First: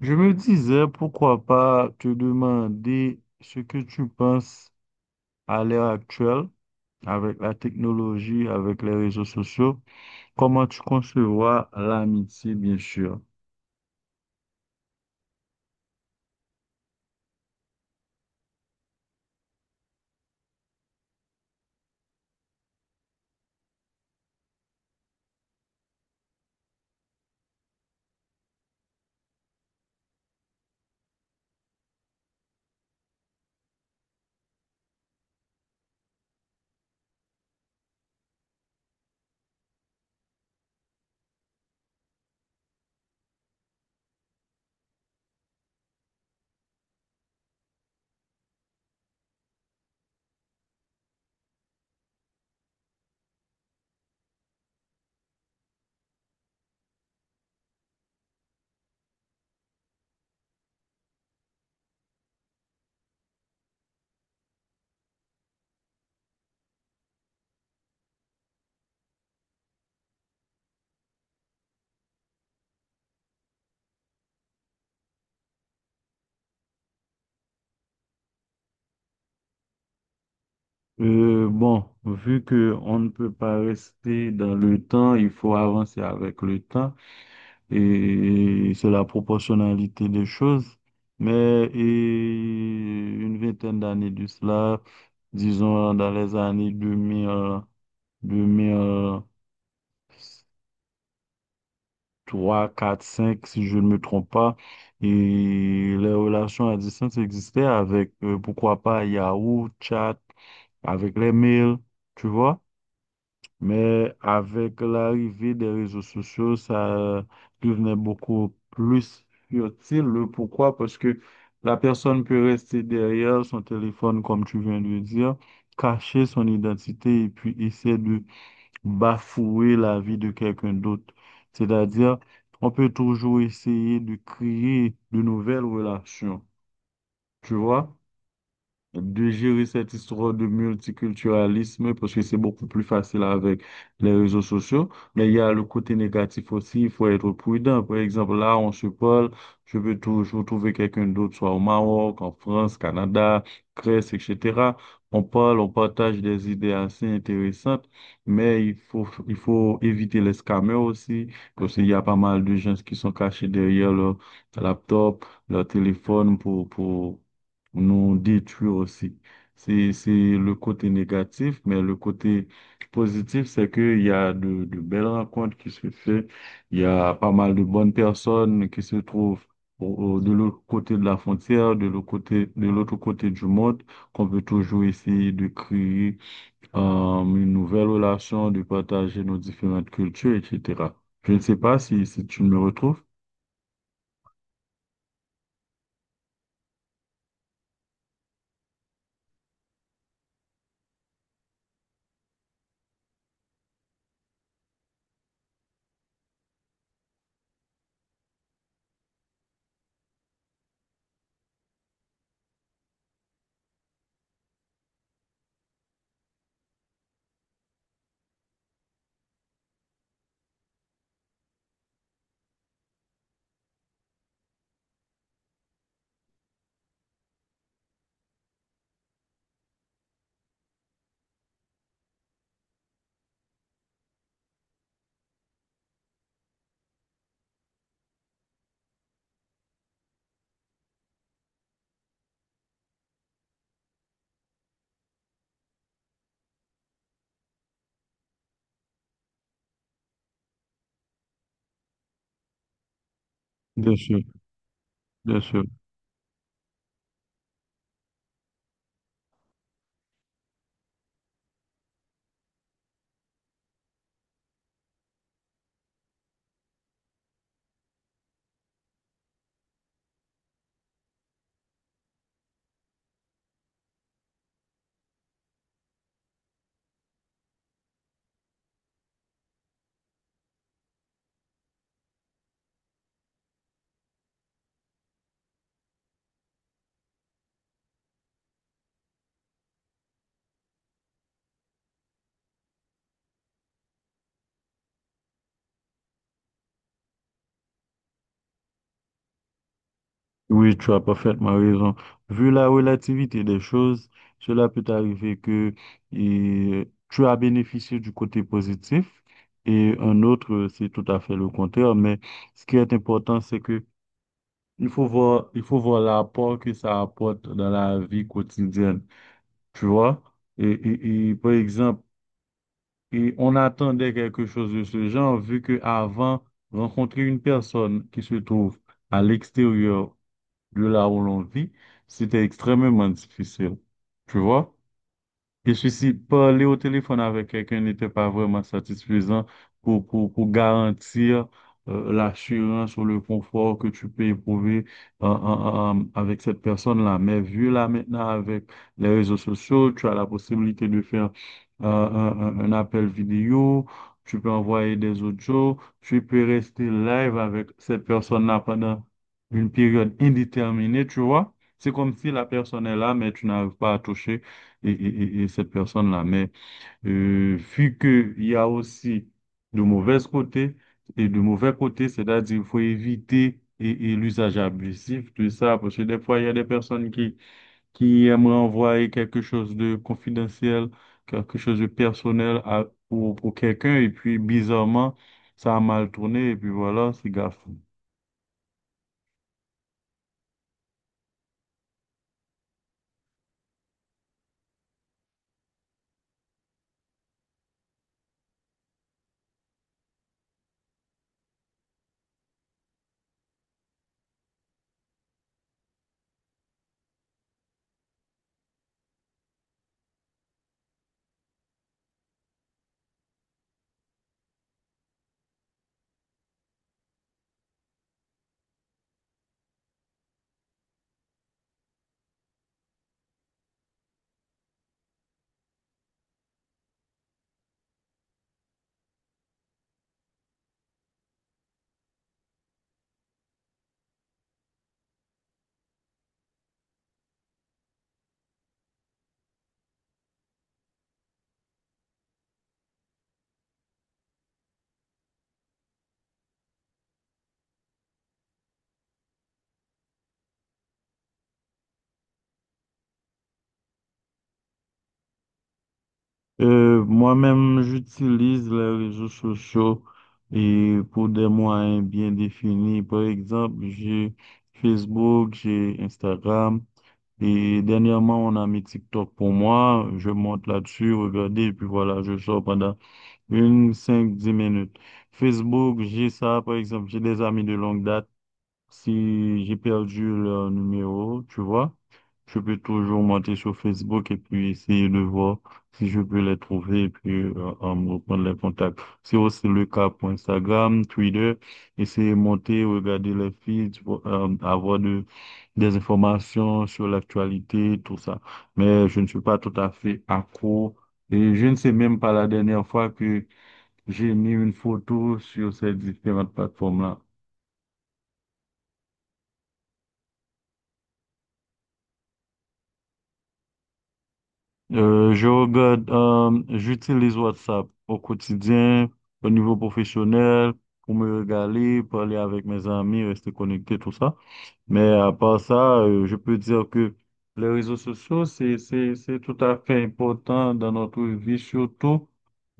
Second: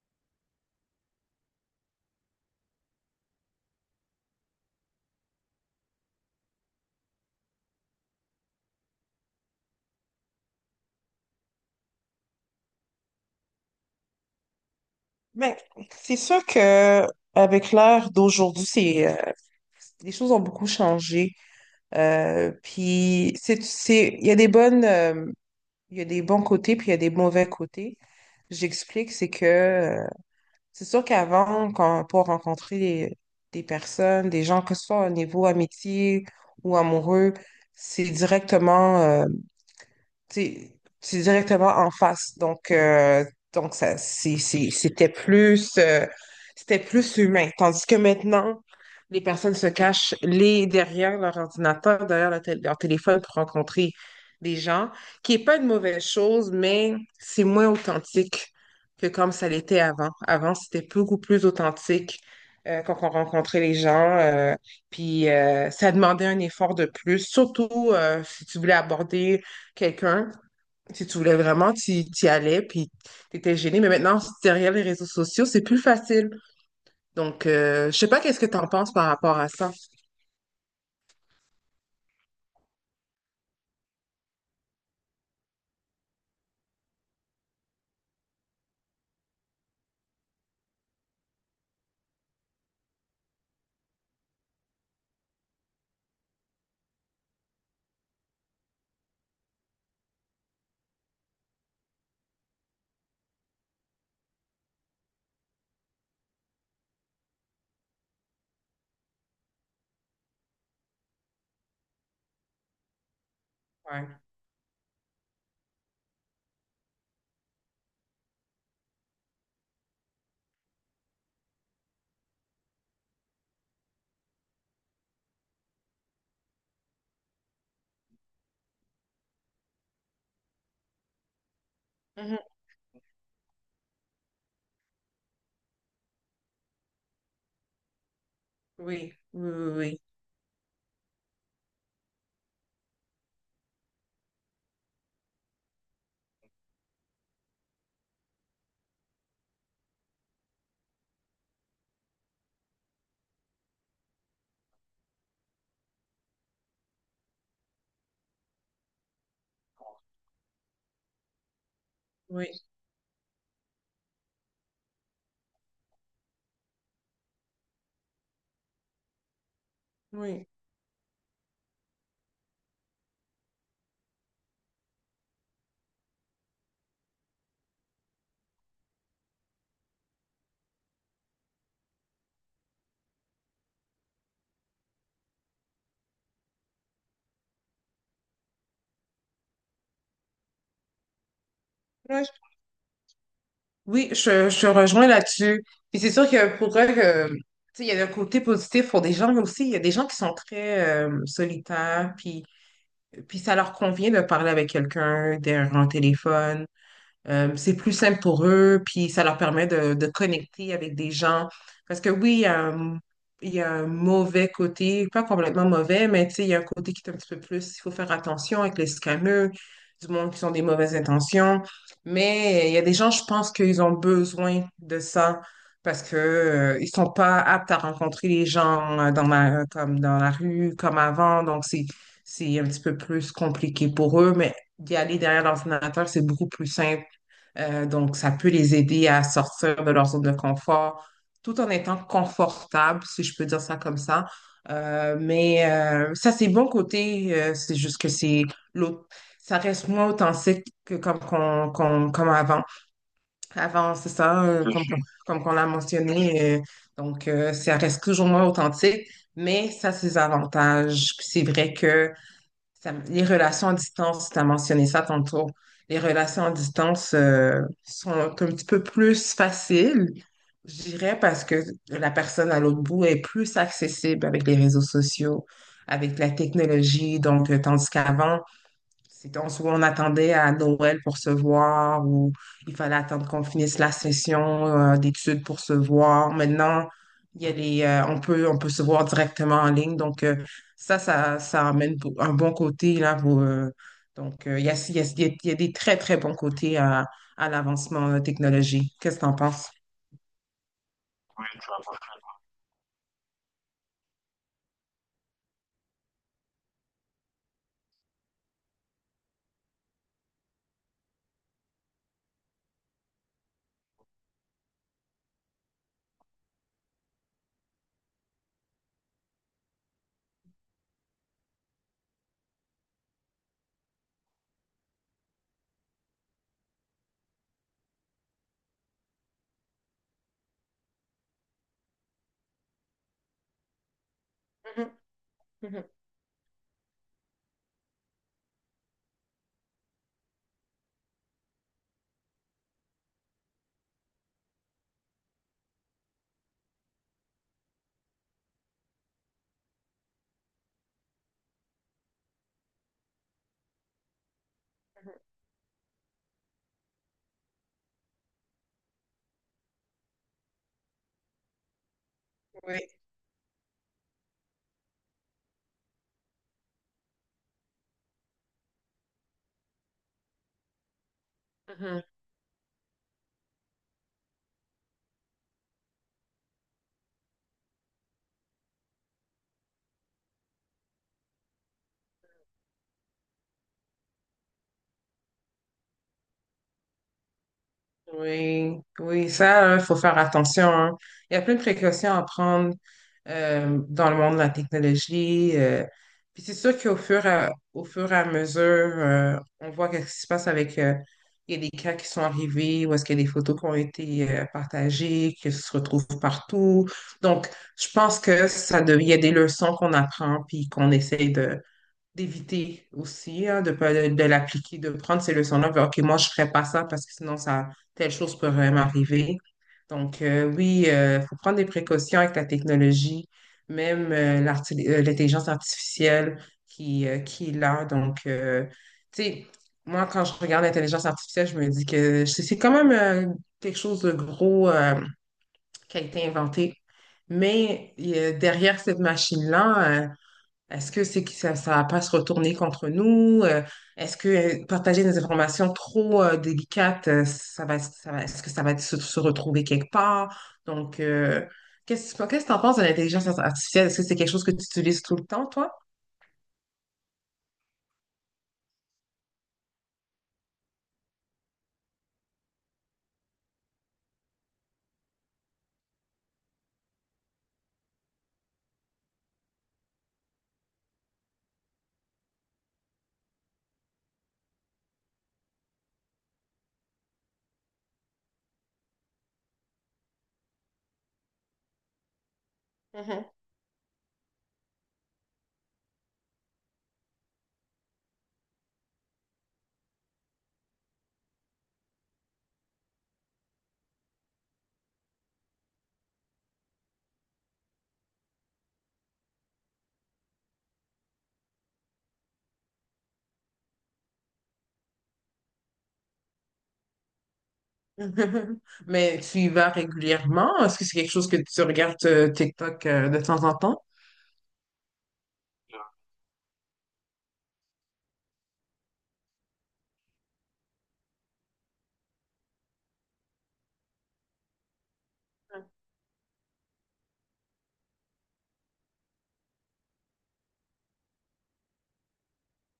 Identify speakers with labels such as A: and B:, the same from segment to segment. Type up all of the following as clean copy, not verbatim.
A: Je me disais, pourquoi pas te demander ce que tu penses à l'ère actuelle avec la technologie, avec les réseaux sociaux, comment tu concevoir l'amitié, bien sûr.
B: Ben, c'est sûr que avec l'ère d'aujourd'hui, c'est les choses ont beaucoup changé. Puis c'est il y a des bonnes il y a des bons côtés puis il y a des mauvais côtés. J'explique, c'est que c'est sûr qu'avant, quand pour rencontrer des personnes, des gens, que ce soit au niveau amitié ou amoureux, c'est directement c'est c'est directement en face. Donc ça, c'était plus humain. Tandis que maintenant, les personnes se cachent les, derrière leur ordinateur, derrière leur, leur téléphone pour rencontrer des gens, qui n'est pas une mauvaise chose, mais c'est moins authentique que comme ça l'était avant. Avant, c'était beaucoup plus authentique quand on rencontrait les gens, puis ça demandait un effort de plus, surtout si tu voulais aborder quelqu'un, si tu voulais vraiment, tu y allais, puis tu étais gêné. Mais maintenant, si derrière les réseaux sociaux, c'est plus facile. Je sais pas qu'est-ce que tu en penses par rapport à ça.
A: Bon, vu que on ne peut pas rester dans le temps, il faut avancer avec le temps et c'est la proportionnalité des choses. Mais et une vingtaine d'années de cela, disons dans les années 2000. Deux mille trois quatre cinq si je ne me trompe pas. Et les relations à distance existaient avec, pourquoi pas, Yahoo, Chat, avec les mails, tu vois. Mais
B: Ouais.
A: avec l'arrivée des réseaux sociaux, ça devenait beaucoup plus futile. Le pourquoi? Parce que la personne peut rester derrière son téléphone, comme tu viens de le dire, cacher son identité et puis essayer de bafouer la vie de quelqu'un d'autre. C'est-à-dire,
B: Mhm.
A: on peut toujours essayer de créer de nouvelles relations, tu vois?
B: Oui,
A: De
B: oui,
A: gérer cette
B: oui,
A: histoire de multiculturalisme parce que c'est beaucoup plus facile avec les réseaux sociaux. Mais il y a le côté négatif aussi, il faut être prudent. Par exemple, là, on se parle, je peux toujours trouver quelqu'un d'autre, soit au Maroc, en France, Canada, Grèce, etc. On parle, on partage des idées assez intéressantes, mais il faut éviter les scammers aussi, parce qu'il y a pas mal
B: oui,
A: de
B: oui.
A: gens qui sont cachés derrière leur laptop, leur téléphone nous détruire aussi. C'est
B: Oui,
A: le côté négatif, mais le côté positif, c'est qu'il y a de belles rencontres qui se font. Il y a pas mal de bonnes personnes qui se trouvent au- de l'autre côté de la frontière, de l'autre côté du monde, qu'on peut toujours essayer de créer euh, une nouvelle relation, de partager nos différentes cultures, etc. Je ne sais pas si,
B: ouais,
A: si tu me retrouves.
B: oui, je te rejoins là-dessus. Puis c'est sûr que pour eux, que, tu sais, il y a un côté positif pour des gens, mais aussi il y a des gens qui sont très solitaires, puis ça leur convient de parler avec quelqu'un, derrière un téléphone. C'est plus simple pour eux, puis ça leur permet de connecter avec des gens. Parce que oui, il y a un mauvais côté, pas complètement mauvais, mais tu sais, il y a un côté qui est un petit peu plus, il faut faire attention avec les scammers, du monde qui ont des mauvaises intentions. Mais il y a des gens, je pense qu'ils ont besoin de ça parce que, ils sont pas aptes à rencontrer les gens dans la, comme dans la rue, comme avant. Donc, c'est un petit peu plus compliqué pour eux, mais d'y aller derrière l'ordinateur, c'est beaucoup plus simple donc, ça peut les aider à sortir de leur zone de confort tout en étant confortable, si je peux dire ça comme ça. Ça, c'est bon côté. C'est juste que c'est l'autre. Ça reste moins authentique que comme avant. Avant,
A: Bien
B: c'est
A: sûr.
B: ça,
A: Bien
B: comme qu'on
A: sûr.
B: l'a mentionné. Ça reste toujours moins authentique, mais ça, c'est avantages. Puis c'est vrai que les relations à distance, tu as mentionné ça tantôt. Les relations à distance sont un petit peu plus faciles, je dirais, parce que la personne à l'autre bout est plus accessible avec les réseaux sociaux, avec la technologie. Tandis qu'avant, soit on attendait à Noël pour se voir ou il fallait attendre qu'on finisse la session d'études pour se voir. Maintenant, il y a les, on peut se voir directement en ligne. Ça amène un bon côté là. Pour, donc, il y a, il y a- il y a- Il y a des très, très bons côtés à l'avancement de la technologie. Qu'est-ce que tu en penses?
A: Oui, tu as parfaitement raison. Vu la relativité des choses, cela peut arriver que et, tu as bénéficié du côté positif et un autre, c'est tout à fait le contraire. Mais ce qui est important, c'est que il faut voir l'apport que ça apporte dans la vie quotidienne. Tu vois? Par exemple, et on attendait quelque chose de ce genre, vu que avant, rencontrer une personne qui se trouve à l'extérieur de là où l'on vit, c'était extrêmement difficile. Tu vois?
B: Mhm,
A: Je
B: mhm.
A: suis si parler au téléphone avec quelqu'un n'était pas vraiment satisfaisant pour garantir l'assurance ou le confort que tu peux éprouver avec cette personne-là. Mais vu là maintenant avec les réseaux sociaux, tu as la possibilité de faire un appel vidéo, tu peux envoyer des audios, tu peux rester live avec cette personne-là pendant une période indéterminée, tu vois. C'est comme si la personne
B: Oui.
A: est là, mais tu n'arrives pas à toucher et cette personne-là. Mais vu qu'il y a aussi de mauvais côtés et de mauvais
B: Mhm.
A: côtés, c'est-à-dire il faut éviter et l'usage abusif de ça, parce que des fois, il y a des personnes qui aimeraient envoyer quelque chose de confidentiel, quelque chose de personnel pour quelqu'un, et puis bizarrement, ça a mal tourné, et puis voilà, c'est grave.
B: Oui, oui, ça, il faut faire attention, hein. Il y a plein de précautions à prendre dans le monde de la technologie. Puis c'est sûr qu'au fur et à mesure, on voit qu'est-ce qui se passe avec... il y a des cas qui sont arrivés ou est-ce qu'il y a des photos qui ont été partagées, qui se retrouvent partout. Donc, je pense que il y a des leçons qu'on apprend puis qu'on essaye d'éviter aussi, hein, de, pas- de l'appliquer, de prendre ces leçons-là. Puis, OK, moi, je ne ferai pas ça parce que sinon, ça, telle chose pourrait m'arriver. Oui, il faut prendre des précautions avec la technologie, même l'intelligence artificielle qui est là. Tu sais, moi, quand je regarde l'intelligence artificielle, je me dis que c'est quand même quelque chose de gros qui a été inventé. Mais derrière cette machine-là, est-ce que c'est que ça va pas se retourner contre nous? Est-ce que partager des informations trop délicates, est-ce que ça va se, se retrouver quelque part? Qu'est-ce que tu en penses de l'intelligence artificielle? Est-ce que c'est quelque chose que tu utilises tout le temps, toi?
A: Moi-même, j'utilise les réseaux sociaux et pour des moyens bien définis. Par exemple, j'ai Facebook, j'ai Instagram et dernièrement, on a mis TikTok pour moi. Je monte là-dessus, regardez, et puis voilà, je sors pendant une, 5, 10 minutes. Facebook, j'ai ça, par exemple, j'ai des amis de longue date. Si j'ai perdu le numéro, tu vois, je peux toujours
B: Mhm.
A: monter sur Facebook et puis essayer de voir si je peux les trouver et puis me reprendre les contacts. C'est aussi le cas pour Instagram, Twitter, essayer de monter, regarder les feeds, avoir des informations sur l'actualité, tout ça. Mais je ne suis pas tout à fait accro et je ne sais même pas la dernière fois que j'ai mis une photo sur ces différentes plateformes-là.
B: Mais tu y vas régulièrement? Est-ce que c'est quelque chose que tu regardes TikTok de temps en temps?
A: Je regarde, j'utilise WhatsApp au quotidien, au niveau professionnel, pour me régaler, parler avec mes amis, rester connecté, tout ça. Mais à part ça, je peux dire que les réseaux sociaux, c'est tout à fait important dans notre vie, surtout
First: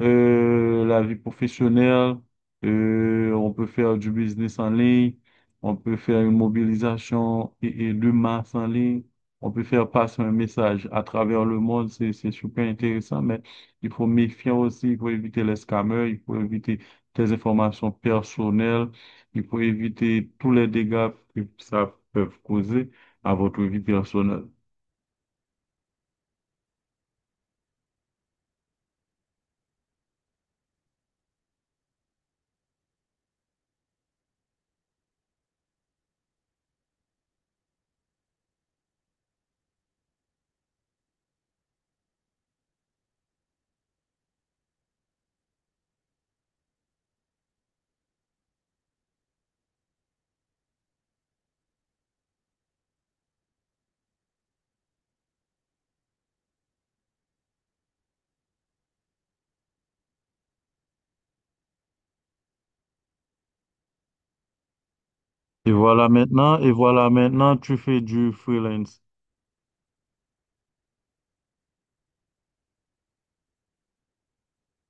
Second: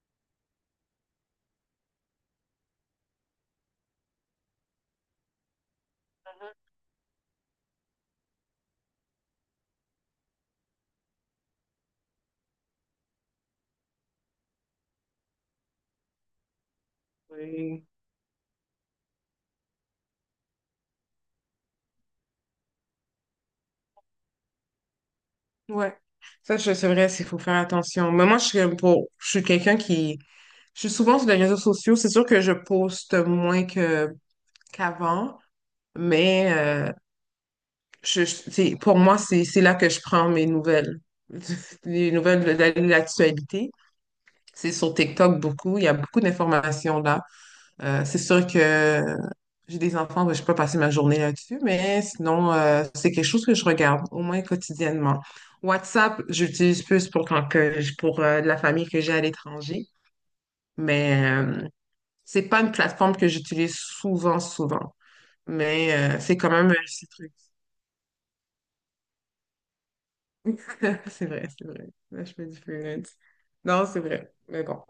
A: la vie professionnelle. On peut faire du business en ligne, on peut faire une mobilisation et de masse en ligne, on peut faire passer un message à travers le monde, c'est super intéressant, mais il faut méfier aussi, il faut éviter les scammers, il faut éviter des
B: Mhm.
A: informations personnelles. Il faut éviter tous les dégâts que ça peut causer à votre vie personnelle.
B: Ouais. C'est vrai, il faut faire attention. Mais moi, je suis pour, je suis quelqu'un qui, je suis souvent sur les réseaux sociaux. C'est sûr que je poste moins que qu'avant, mais pour moi, c'est là que je prends mes nouvelles, les nouvelles de l'actualité. C'est sur TikTok beaucoup. Il y a beaucoup d'informations là. C'est sûr que j'ai des enfants, ben, je peux passer ma journée là-dessus, mais sinon, c'est quelque chose que je regarde, au moins quotidiennement. WhatsApp, j'utilise plus pour pour de la famille que j'ai à l'étranger, mais c'est pas une plateforme que j'utilise souvent, souvent.
A: Et
B: Mais
A: voilà
B: c'est quand
A: maintenant,
B: même
A: et
B: un petit
A: voilà
B: truc.
A: maintenant, tu fais du freelance.
B: C'est vrai, c'est vrai. Là, je me dis freelance. Non, c'est vrai. Mais bon.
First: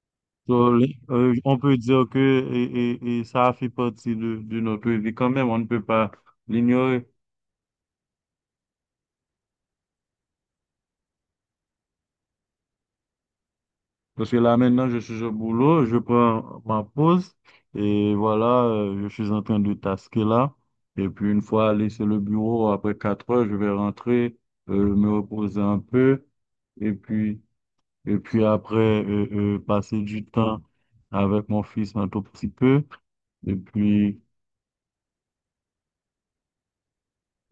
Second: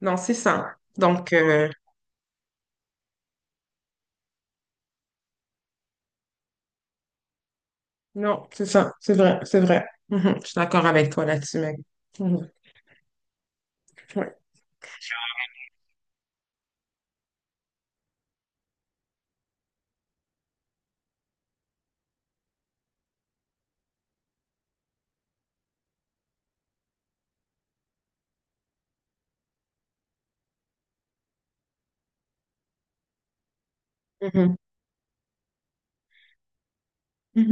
B: Non, c'est
A: So,
B: ça.
A: on peut dire que et ça fait partie de notre vie quand même, on ne peut pas l'ignorer.
B: Non, c'est ça. C'est vrai, c'est vrai. Mhm. Je suis d'accord avec toi là-dessus, mec.
A: Parce
B: Ouais.
A: que là maintenant, je suis au boulot, je prends ma pause, et voilà, je suis en train de tasquer là. Et puis une fois laissé le bureau, après 4 heures, je vais rentrer, me reposer un peu, et puis Et puis après, passer du temps avec mon fils un tout petit peu. Et puis,
B: Mhm.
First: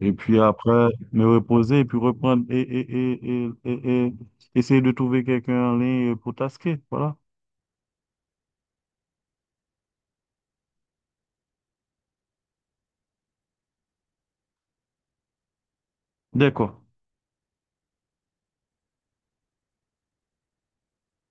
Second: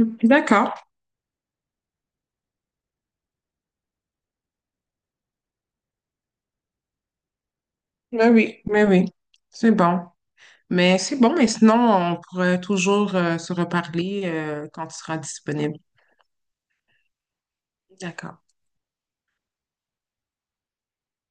A: et puis
B: D'accord.
A: après, me reposer et puis reprendre et essayer de trouver quelqu'un en ligne pour tasquer. Voilà.
B: Mais oui, mais oui. C'est bon. Mais c'est bon, mais sinon, on pourrait toujours se reparler quand tu seras disponible.
A: D'accord.
B: D'accord.